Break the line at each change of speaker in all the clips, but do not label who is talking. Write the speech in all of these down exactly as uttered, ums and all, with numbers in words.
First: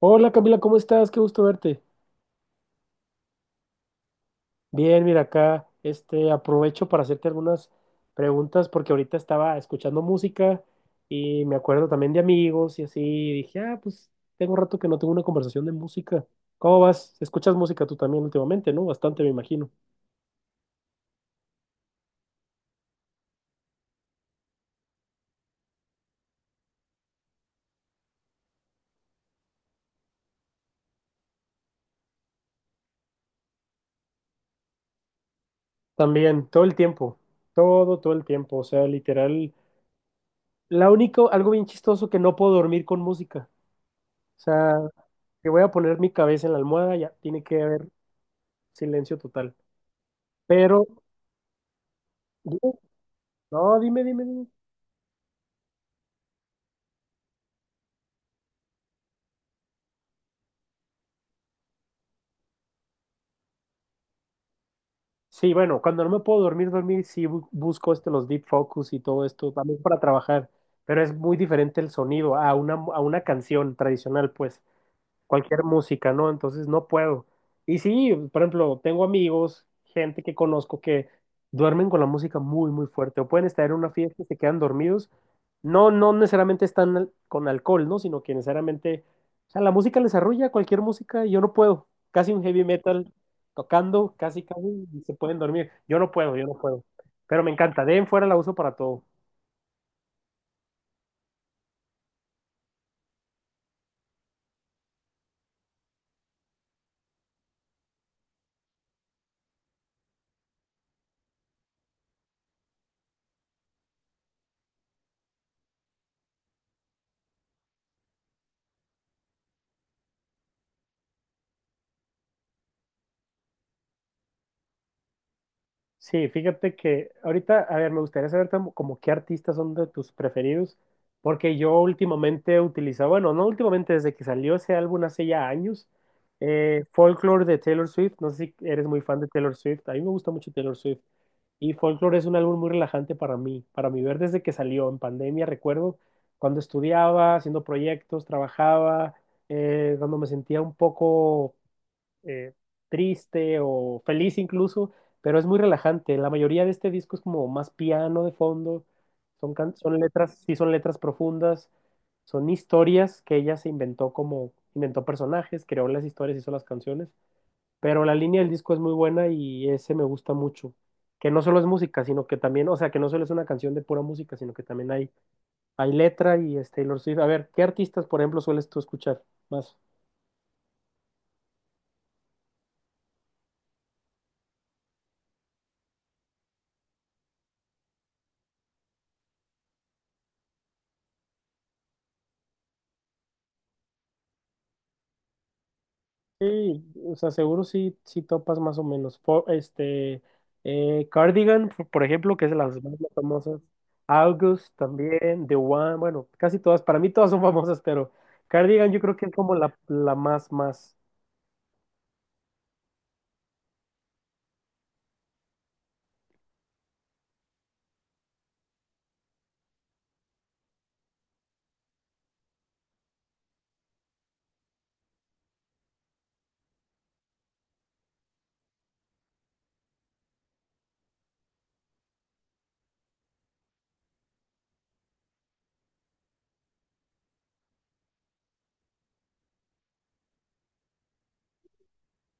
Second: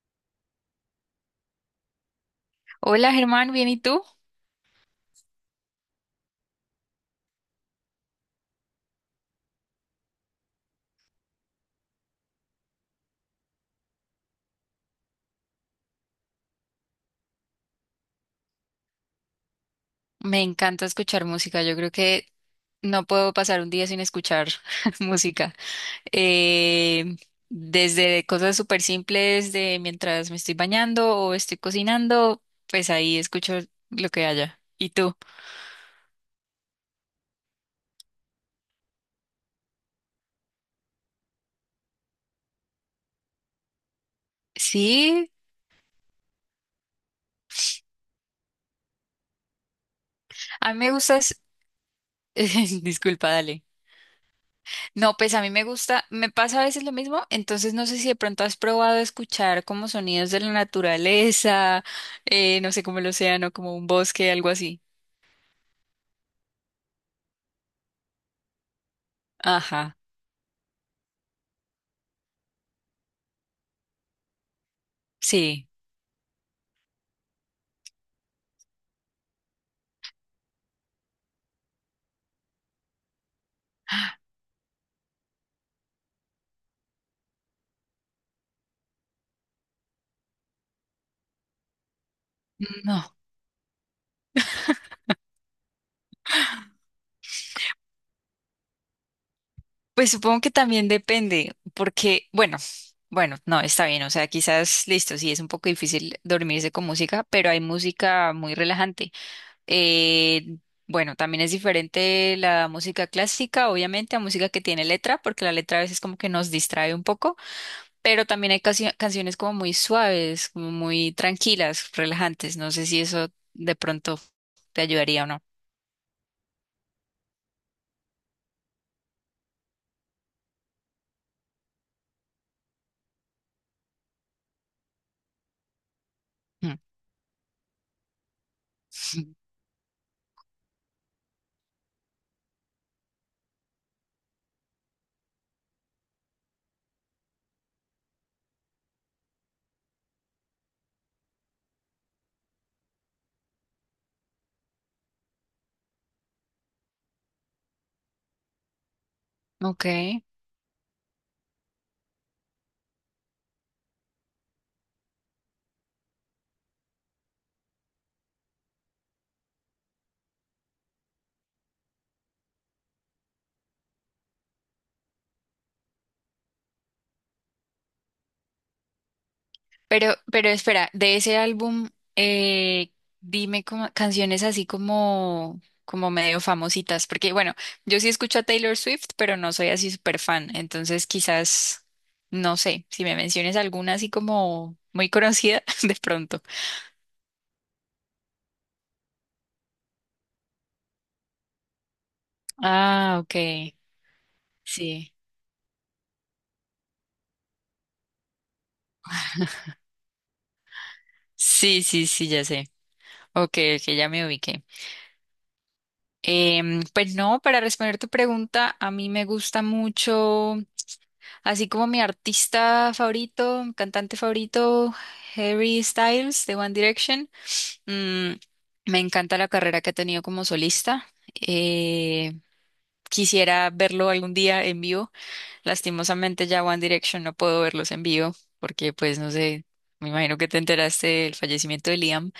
Hola Camila, ¿cómo estás? Qué gusto verte.
Hola Germán, ¿bien y tú?
Bien, mira acá, este, aprovecho para hacerte algunas preguntas porque ahorita estaba escuchando música y me acuerdo también de amigos y así, y dije, ah, pues tengo rato que no tengo una conversación de música. ¿Cómo vas? ¿Escuchas música tú también últimamente, no? Bastante, me imagino.
Me encanta escuchar música, yo creo que no puedo pasar un día sin escuchar música. Eh, Desde cosas súper simples de mientras me estoy bañando o estoy cocinando, pues ahí escucho lo que haya. ¿Y tú?
También, todo el tiempo, todo, todo el tiempo, o sea, literal, la único, algo bien chistoso que no puedo dormir con música. O sea,
Sí,
que voy a poner mi cabeza en la almohada, ya tiene que haber silencio total.
a mí
Pero
me gustas...
dime.
Disculpa, dale.
No, dime, dime, dime.
No, pues a mí me gusta, me pasa a veces lo mismo, entonces no sé si de pronto has probado escuchar como sonidos de la naturaleza, eh, no sé, como el océano, como un bosque, algo así.
Sí, bueno, cuando no me puedo dormir, dormir, sí bu- busco este, los deep focus y todo esto también
Ajá,
para trabajar, pero es muy diferente el sonido a una, a una canción tradicional, pues. Cualquier
sí,
música, ¿no? Entonces no puedo. Y sí, por ejemplo, tengo amigos, gente que conozco que duermen con la música muy, muy fuerte, o pueden estar en una fiesta y se quedan dormidos. No, no necesariamente están al- con alcohol, ¿no? Sino que necesariamente, o sea, la música les arrulla cualquier música y yo no puedo. Casi un heavy
no,
metal tocando, casi, casi, y se pueden dormir. Yo no puedo, yo no puedo. Pero me encanta, de ahí en fuera la uso para todo.
pues supongo que también depende, porque, bueno, bueno, no, está bien, o sea, quizás, listo, sí es un poco difícil dormirse con música, pero hay música muy relajante. Eh, bueno, también es diferente la música clásica, obviamente, a música que tiene letra, porque la letra a veces como que nos distrae un poco, pero también hay cancio- canciones como muy suaves, como muy tranquilas, relajantes, no sé si eso de pronto te ayudaría o no.
Sí, fíjate que ahorita, a ver, me gustaría saber como, como qué artistas son de tus preferidos, porque yo últimamente he utilizado, bueno, no últimamente, desde que salió ese álbum hace ya años,
Mm.
eh, Folklore de Taylor Swift, no sé si eres muy fan de Taylor Swift, a mí me gusta mucho Taylor Swift, y Folklore es un álbum muy relajante para mí, para mi ver desde que salió en pandemia, recuerdo cuando estudiaba, haciendo proyectos, trabajaba, eh, cuando me sentía un poco eh, triste o feliz incluso, pero es muy relajante. La mayoría de este disco es como más piano de fondo, son, can-
Ok.
son letras, sí son letras profundas, son historias que ella se inventó como, inventó personajes, creó las historias, hizo las canciones, pero la línea del disco es muy buena y ese me gusta mucho. Que no solo es música, sino que también, o sea, que no solo es una canción de pura música, sino que también hay, hay letra y es Taylor Swift. A ver, ¿qué artistas, por ejemplo, sueles tú escuchar más?
Pero, pero espera, de ese álbum, eh, dime como- canciones así como, como medio famositas, porque bueno, yo sí escucho a Taylor Swift, pero no soy así súper fan, entonces quizás, no sé, si me menciones alguna así como muy conocida, de pronto.
Sí, o sea, seguro sí, sí topas más o menos. Fo- este, eh, Cardigan, por por ejemplo, que es de las más
Ah, ok,
famosas. August
sí.
también, The One, bueno, casi todas, para mí todas son famosas, pero Cardigan yo creo que es como la, la más, más.
Sí, sí, sí, ya sé. Ok, ok, ya me ubiqué. Em, pues no, para responder tu pregunta, a mí me gusta mucho. Así como mi artista favorito, mi cantante favorito, Harry Styles de One Direction. Mm, me encanta la carrera que ha tenido como solista. Eh, Quisiera verlo algún día en vivo. Lastimosamente ya One Direction no puedo verlos en vivo porque pues no sé, me imagino que te enteraste del fallecimiento de Liam,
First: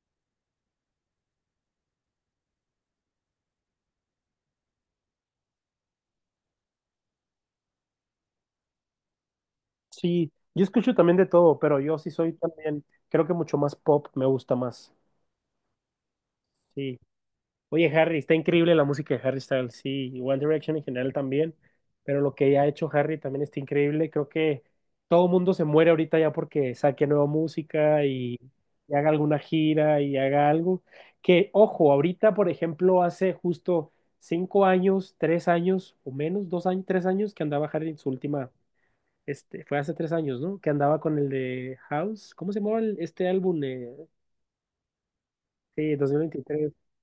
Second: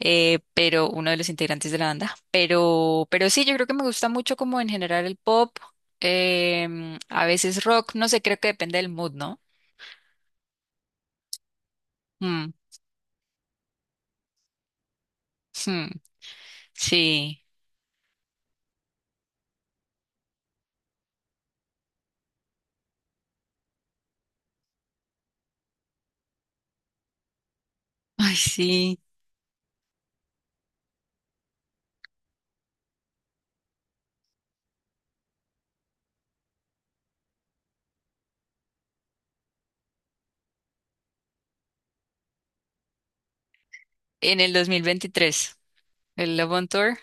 eh, pero uno de los integrantes de la banda. Pero, pero sí, yo creo que me gusta mucho como en general el pop. Em, a veces rock, no sé, creo que depende del mood, ¿no?
Sí, yo escucho también de todo, pero yo sí soy
Mm,
también, creo que mucho más pop, me gusta más.
hmm,
Sí.
sí.
Oye, Harry, está increíble la música de Harry Styles, sí, y One Direction en general también, pero lo que ha hecho Harry también está increíble. Creo que todo el mundo se muere ahorita ya porque saque nueva música
Ay,
y, y
sí.
haga alguna gira y haga algo. Que, ojo, ahorita, por ejemplo, hace justo cinco años, tres años o menos, dos años, tres años que andaba Harry en su última, este, fue hace tres años, ¿no? Que andaba con el de House, ¿cómo se llamaba el- este álbum? Eh,
En el dos mil veintitrés,
sí,
el Love on
dos mil veintitrés.
Tour,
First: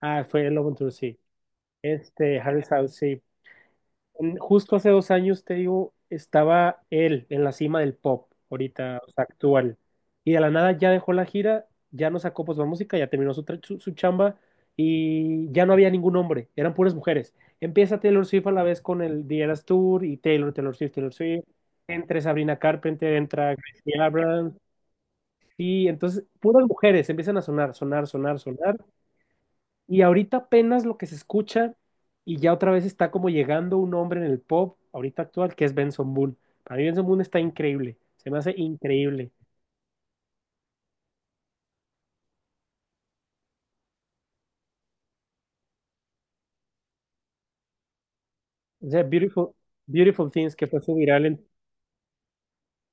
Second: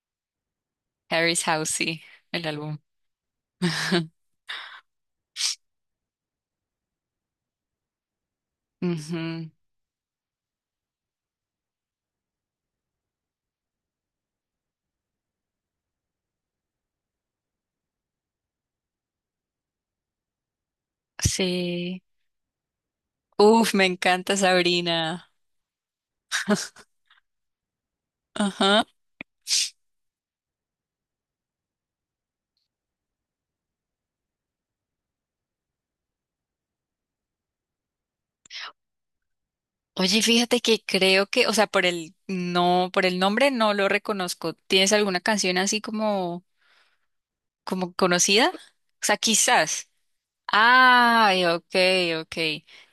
Ah, fue el Love on Tour, sí.
Harry's House, sí,
Este,
el
Harry
álbum.
Styles, sí. Mm, justo hace dos años, te digo, estaba él en la cima del pop, ahorita, o sea,
Ujú,
actual. Y de la nada ya dejó la gira, ya no sacó pues la música, ya terminó su, tra- su, su chamba y ya no había ningún hombre, eran puras mujeres. Empieza Taylor Swift a la vez con el The Eras Tour y Taylor, Taylor Swift, Taylor Swift.
sí.
Entre Sabrina Carpenter, entra
Uf, me
Gracie
encanta
Abrams.
Sabrina.
Y entonces puras mujeres empiezan a sonar, sonar, sonar, sonar.
Ajá.
Y ahorita apenas lo que se escucha y ya otra vez está como llegando un hombre en el pop ahorita actual que es Benson Boone. Para mí Benson Boone está increíble, se me hace increíble.
Oye, fíjate que creo que, o sea, por el no, por el nombre no lo reconozco. ¿Tienes alguna canción así como, como conocida? O
O sea,
sea,
Beautiful,
quizás.
Beautiful Things que fue su viral en...
Ay, ok, ok.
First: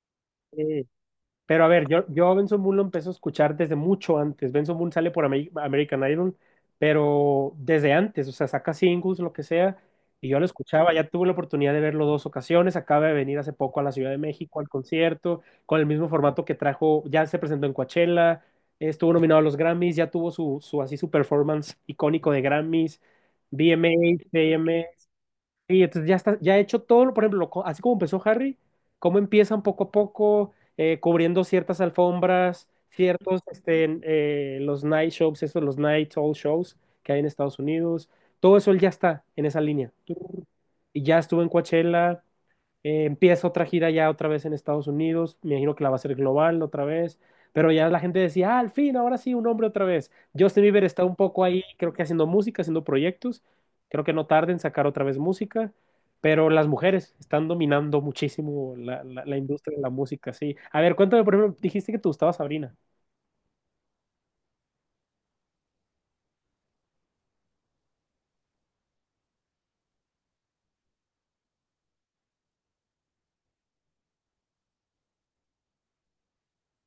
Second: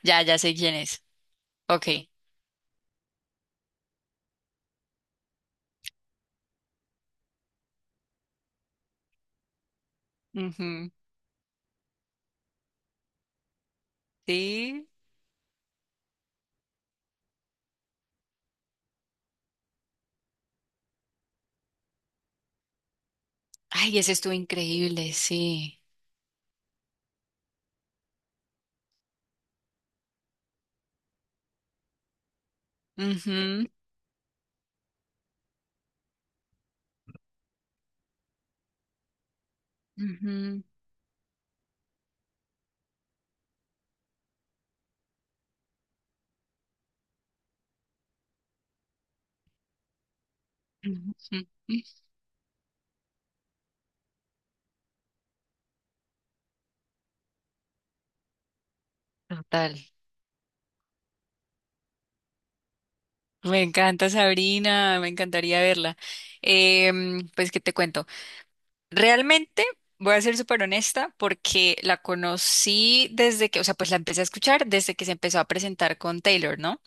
Ya, ya sé quién
eh,
es.
Pero a
Ok.
ver, yo, yo a Benson Moon lo empecé a escuchar desde mucho antes. Benson Moon sale por Ameri- American Idol, pero desde antes, o sea, saca singles, lo que sea, y yo lo
Ujú,
escuchaba. Ya tuve la oportunidad de verlo dos ocasiones. Acaba de venir hace poco a la Ciudad de México al
sí.
concierto, con el mismo formato que trajo, ya se presentó en Coachella, estuvo nominado a los Grammys, ya tuvo su, su así su performance icónico de Grammys,
Ay, ese estuvo
V M As.
increíble, sí.
Sí, entonces ya está, ya he hecho todo, lo- por ejemplo, co- así como empezó Harry, cómo empiezan poco a poco, eh, cubriendo ciertas alfombras, ciertos,
Ujú,
este, eh, los night shows, esos, los night all shows que hay en Estados Unidos, todo eso él ya está en esa línea.
ujú,
Y ya estuvo en Coachella, eh, empieza otra gira ya otra vez en Estados Unidos, me imagino que la va a hacer global otra vez, pero ya la gente decía, ah, al fin, ahora sí, un hombre otra vez. Justin Bieber está
ujú,
un poco
ujú.
ahí, creo que haciendo música, haciendo proyectos, creo que no tarda en sacar otra vez música, pero las mujeres están dominando muchísimo la, la- la
Total.
industria de la música, sí. A ver, cuéntame, por ejemplo, dijiste que te gustaba Sabrina.
Me encanta Sabrina, me encantaría verla. Em, pues, ¿qué te cuento? Realmente voy a ser súper honesta porque la conocí desde que, o sea, pues la empecé a escuchar desde que se empezó a presentar con Taylor, ¿no?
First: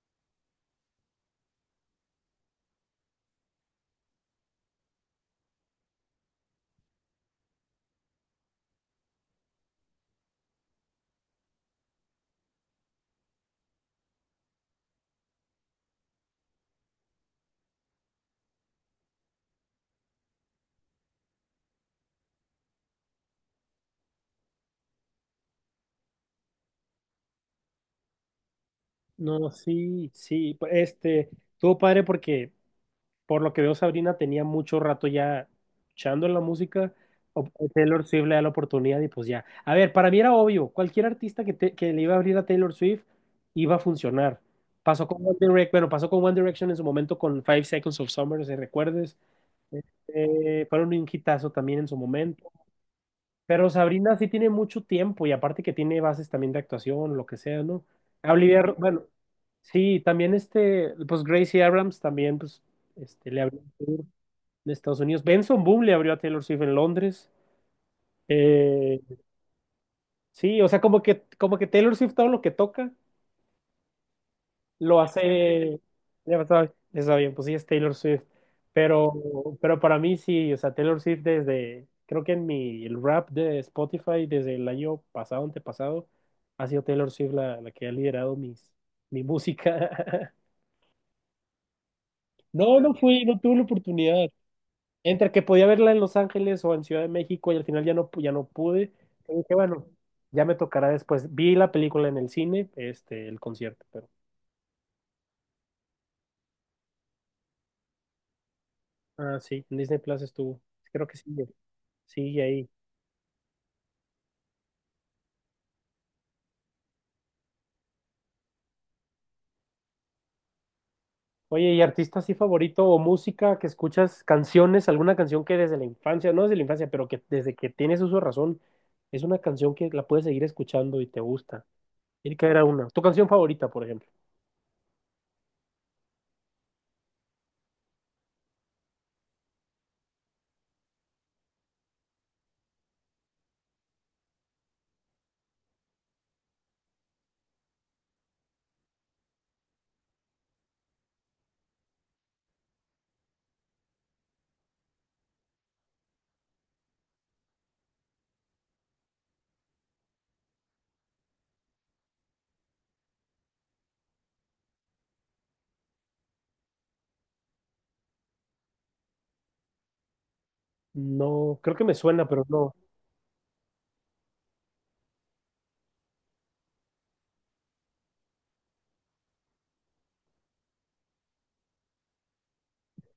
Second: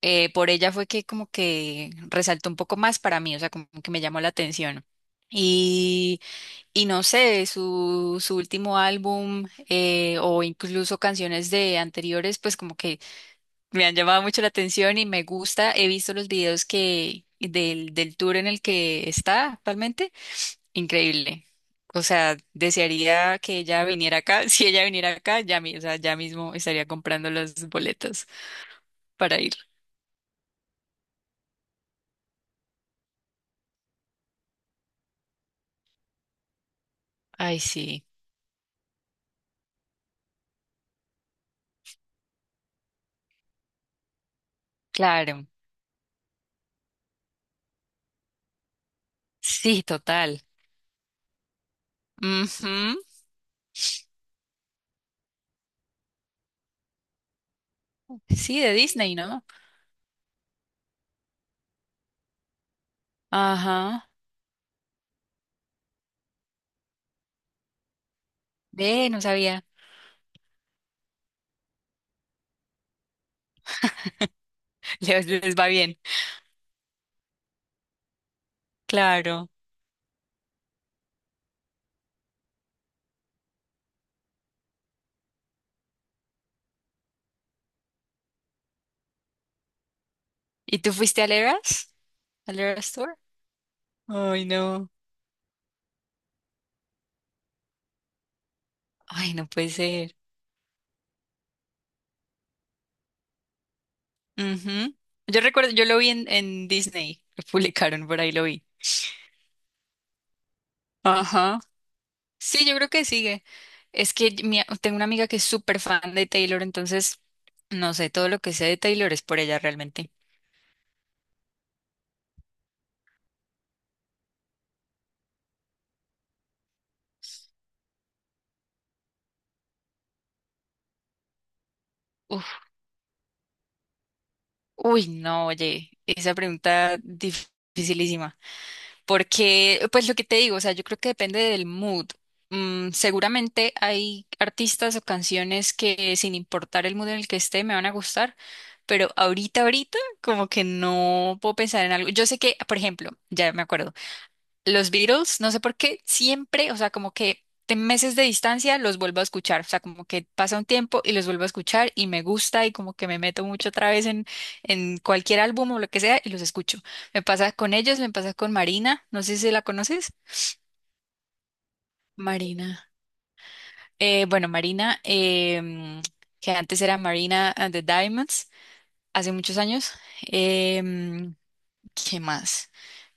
Eh, por ella fue que como que resaltó un poco más para mí, o sea, como que me llamó la atención. y Y no sé, su, su último álbum eh, o incluso canciones de anteriores, pues como que me han llamado mucho la atención y me gusta. He visto los videos que del, del tour en el que está actualmente. Increíble. O sea, desearía que ella viniera acá. Si ella viniera acá, ya, mi- o sea, ya mismo estaría comprando los boletos para
No,
ir.
sí, sí, pues, este, estuvo padre porque por lo que veo, Sabrina tenía mucho rato ya echando en la música. O
Ay,
o Taylor
sí,
Swift le da la oportunidad y pues ya. A ver, para mí era obvio, cualquier artista que, te- que le iba a abrir a Taylor Swift iba a funcionar. Pasó con One
claro.
Direction, bueno, pasó con One Direction en su momento con Five Seconds of Summer, si recuerdes.
Sí, total.
Este, fueron un hitazo también en su momento.
Ujú.
Pero Sabrina sí tiene mucho tiempo y aparte que tiene bases también de actuación, lo que sea, ¿no?
Sí,
Olivia,
de
Ro- bueno,
Disney, ¿no?
sí, también este, pues Gracie Abrams también, pues, este, le abrió
Ajá.
en Estados Unidos. Benson Boom le abrió a Taylor Swift en Londres. Eh,
Ve, no sabía.
sí, o sea, como que, como que Taylor Swift todo lo que toca lo
Les, les va
hace.
bien,
Ya está, está bien, pues sí es Taylor Swift.
claro.
Pero, pero para mí sí, o sea, Taylor Swift desde, creo que en mi el rap de Spotify desde el año pasado, antepasado, ha sido Taylor Swift la, la que ha liderado mis, mi música.
¿Y tú fuiste al Eras? ¿Al
No,
Eras
no
Tour?
fui, no tuve la oportunidad.
Ay, no.
Entre que podía verla en Los Ángeles o en Ciudad de México y al final ya no, pu- ya no pude.
Ay,
Y
no
dije,
puede
bueno,
ser.
ya me tocará después. Vi la película en el cine, este, el concierto, pero.
Ujú. Yo recuerdo, yo lo vi en, en Disney, lo publicaron, por ahí lo vi.
Ah, sí, en Disney Plus estuvo. Creo que sigue,
Ajá.
sigue
Sí,
ahí.
yo creo que sigue. Es que mi- tengo una amiga que es súper fan de Taylor, entonces no sé, todo lo que sé de Taylor es por ella realmente.
Oye, ¿y artista así favorito o música que escuchas, canciones, alguna canción que desde la infancia, no desde la infancia, pero que desde que tienes uso de razón, es una canción que la puedes seguir escuchando y te gusta? Tiene que haber
Uf.
una. ¿Tu canción favorita, por ejemplo?
Uy, no, oye, esa pregunta dificilísima. Porque, pues lo que te digo, o sea, yo creo que depende del mood. Mm, seguramente hay artistas o canciones que sin importar el mood en el que esté me van a gustar, pero ahorita, ahorita, como que no puedo pensar en algo. Yo sé que, por ejemplo, ya me acuerdo. Los Beatles, no sé por qué, siempre, o sea, como que de meses de distancia los vuelvo a escuchar, o sea, como que pasa un tiempo y los vuelvo a escuchar y me gusta y como que me meto mucho otra vez en, en cualquier álbum o lo que sea y los escucho. Me pasa con ellos, me pasa con Marina, no sé si la conoces.
No, creo que me suena, pero no.
Marina. Eh, bueno, Marina, em, que antes era Marina and the Diamonds, hace muchos años. Em, ¿Qué más?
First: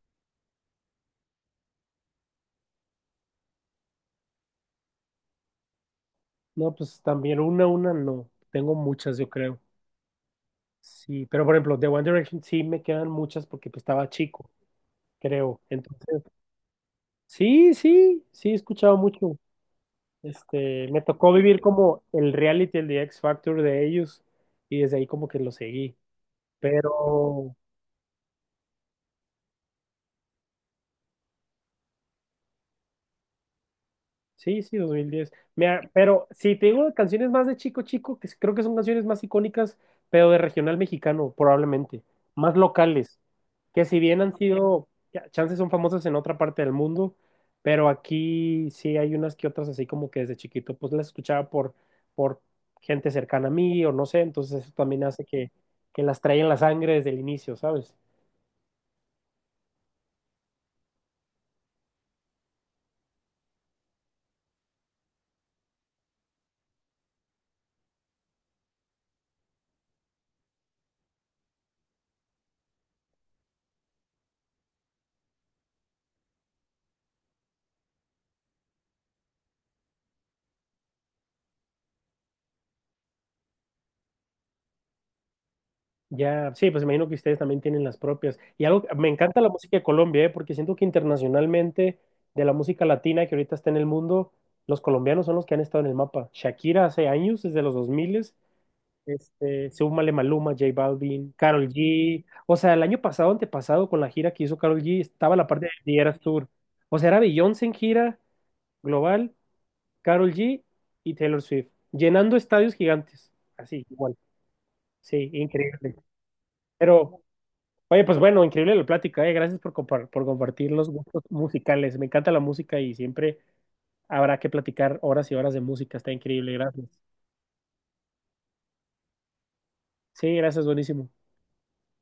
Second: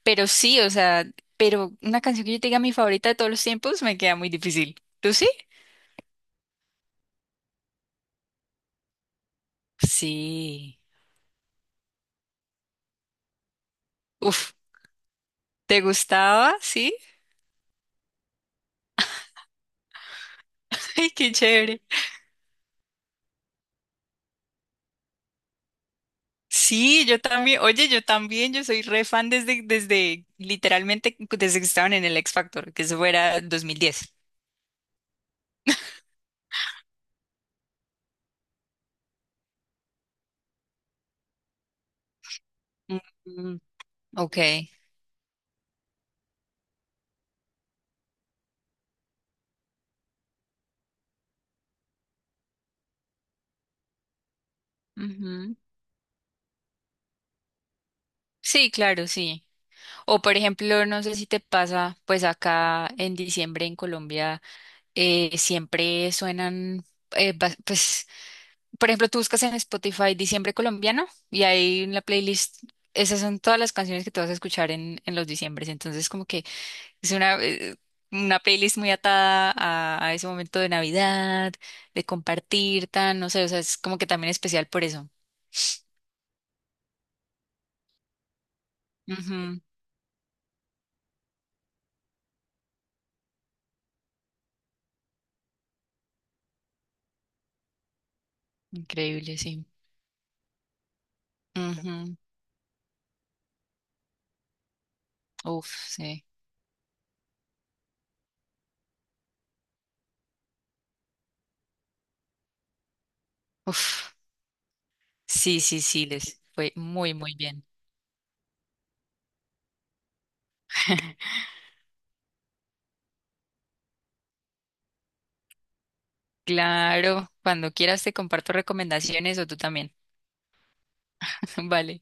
Pero sí, o sea, pero una canción que yo te diga mi favorita de todos los tiempos me queda muy difícil. ¿Tú sí?
No, pues también una, una no. Tengo muchas, yo creo.
Sí.
Sí, pero por ejemplo, de One Direction sí me quedan muchas porque pues, estaba chico,
Uf,
creo.
¿te
Entonces,
gustaba? Sí.
sí, sí, sí, he escuchado mucho. Este, me
Ay,
tocó
qué
vivir
chévere.
como el reality, el de X Factor de ellos y desde ahí como que lo seguí.
Sí, yo
Pero
también. Oye, yo también, yo soy re fan desde, desde, literalmente, desde que estaban en el X Factor, que eso fuera dos mil diez.
sí, sí, dos mil diez. Mira, pero si te digo canciones más de Chico Chico, que s- creo que son canciones más icónicas, pero de regional mexicano, probablemente, más locales,
Mm,
que si bien han
ok.
sido, ya, chances son famosas en otra parte del mundo, pero aquí sí hay unas que otras así como que desde chiquito, pues las escuchaba por, por gente cercana a mí o no sé, entonces eso también hace que,
Ujú.
que las trae en la sangre desde el inicio, ¿sabes?
Sí, claro, sí. O por ejemplo, no sé si te pasa, pues acá en diciembre en Colombia. Eh, siempre suenan, eh, ba- pues, por ejemplo, tú buscas en Spotify Diciembre colombiano y ahí en la playlist, esas son todas las canciones que tú vas a escuchar en, en los diciembres. Entonces, como que es una, eh, una playlist muy atada a, a ese momento de Navidad, de compartir, tan, no sé, o sea, es como que también especial por eso.
Ya, sí, pues imagino que ustedes también tienen las propias. Y algo, me
Ujú,
encanta la música de Colombia, ¿eh? Porque siento que internacionalmente, de la música latina que ahorita está en el mundo, los colombianos son los que han estado en el mapa. Shakira hace años, desde los dos mil,
increíble, sí.
este, súmale Maluma, J Balvin, Karol
Ujú,
G. O sea, el año pasado, antepasado, con la gira que hizo Karol G, estaba la parte
uf,
de Eras
sí.
Tour. O sea, era Beyoncé en gira global, Karol G y Taylor Swift, llenando estadios gigantes. Así,
Uf,
igual. Sí,
sí, sí,
increíble.
sí, les fue muy,
Pero...
muy bien.
Oye, pues bueno, increíble la plática, eh. Gracias por compar- por compartir los gustos musicales. Me encanta la música y siempre habrá que platicar horas y horas de música. Está increíble, gracias.
Claro, cuando quieras te comparto recomendaciones o tú también.
Sí, gracias, buenísimo.
Vale.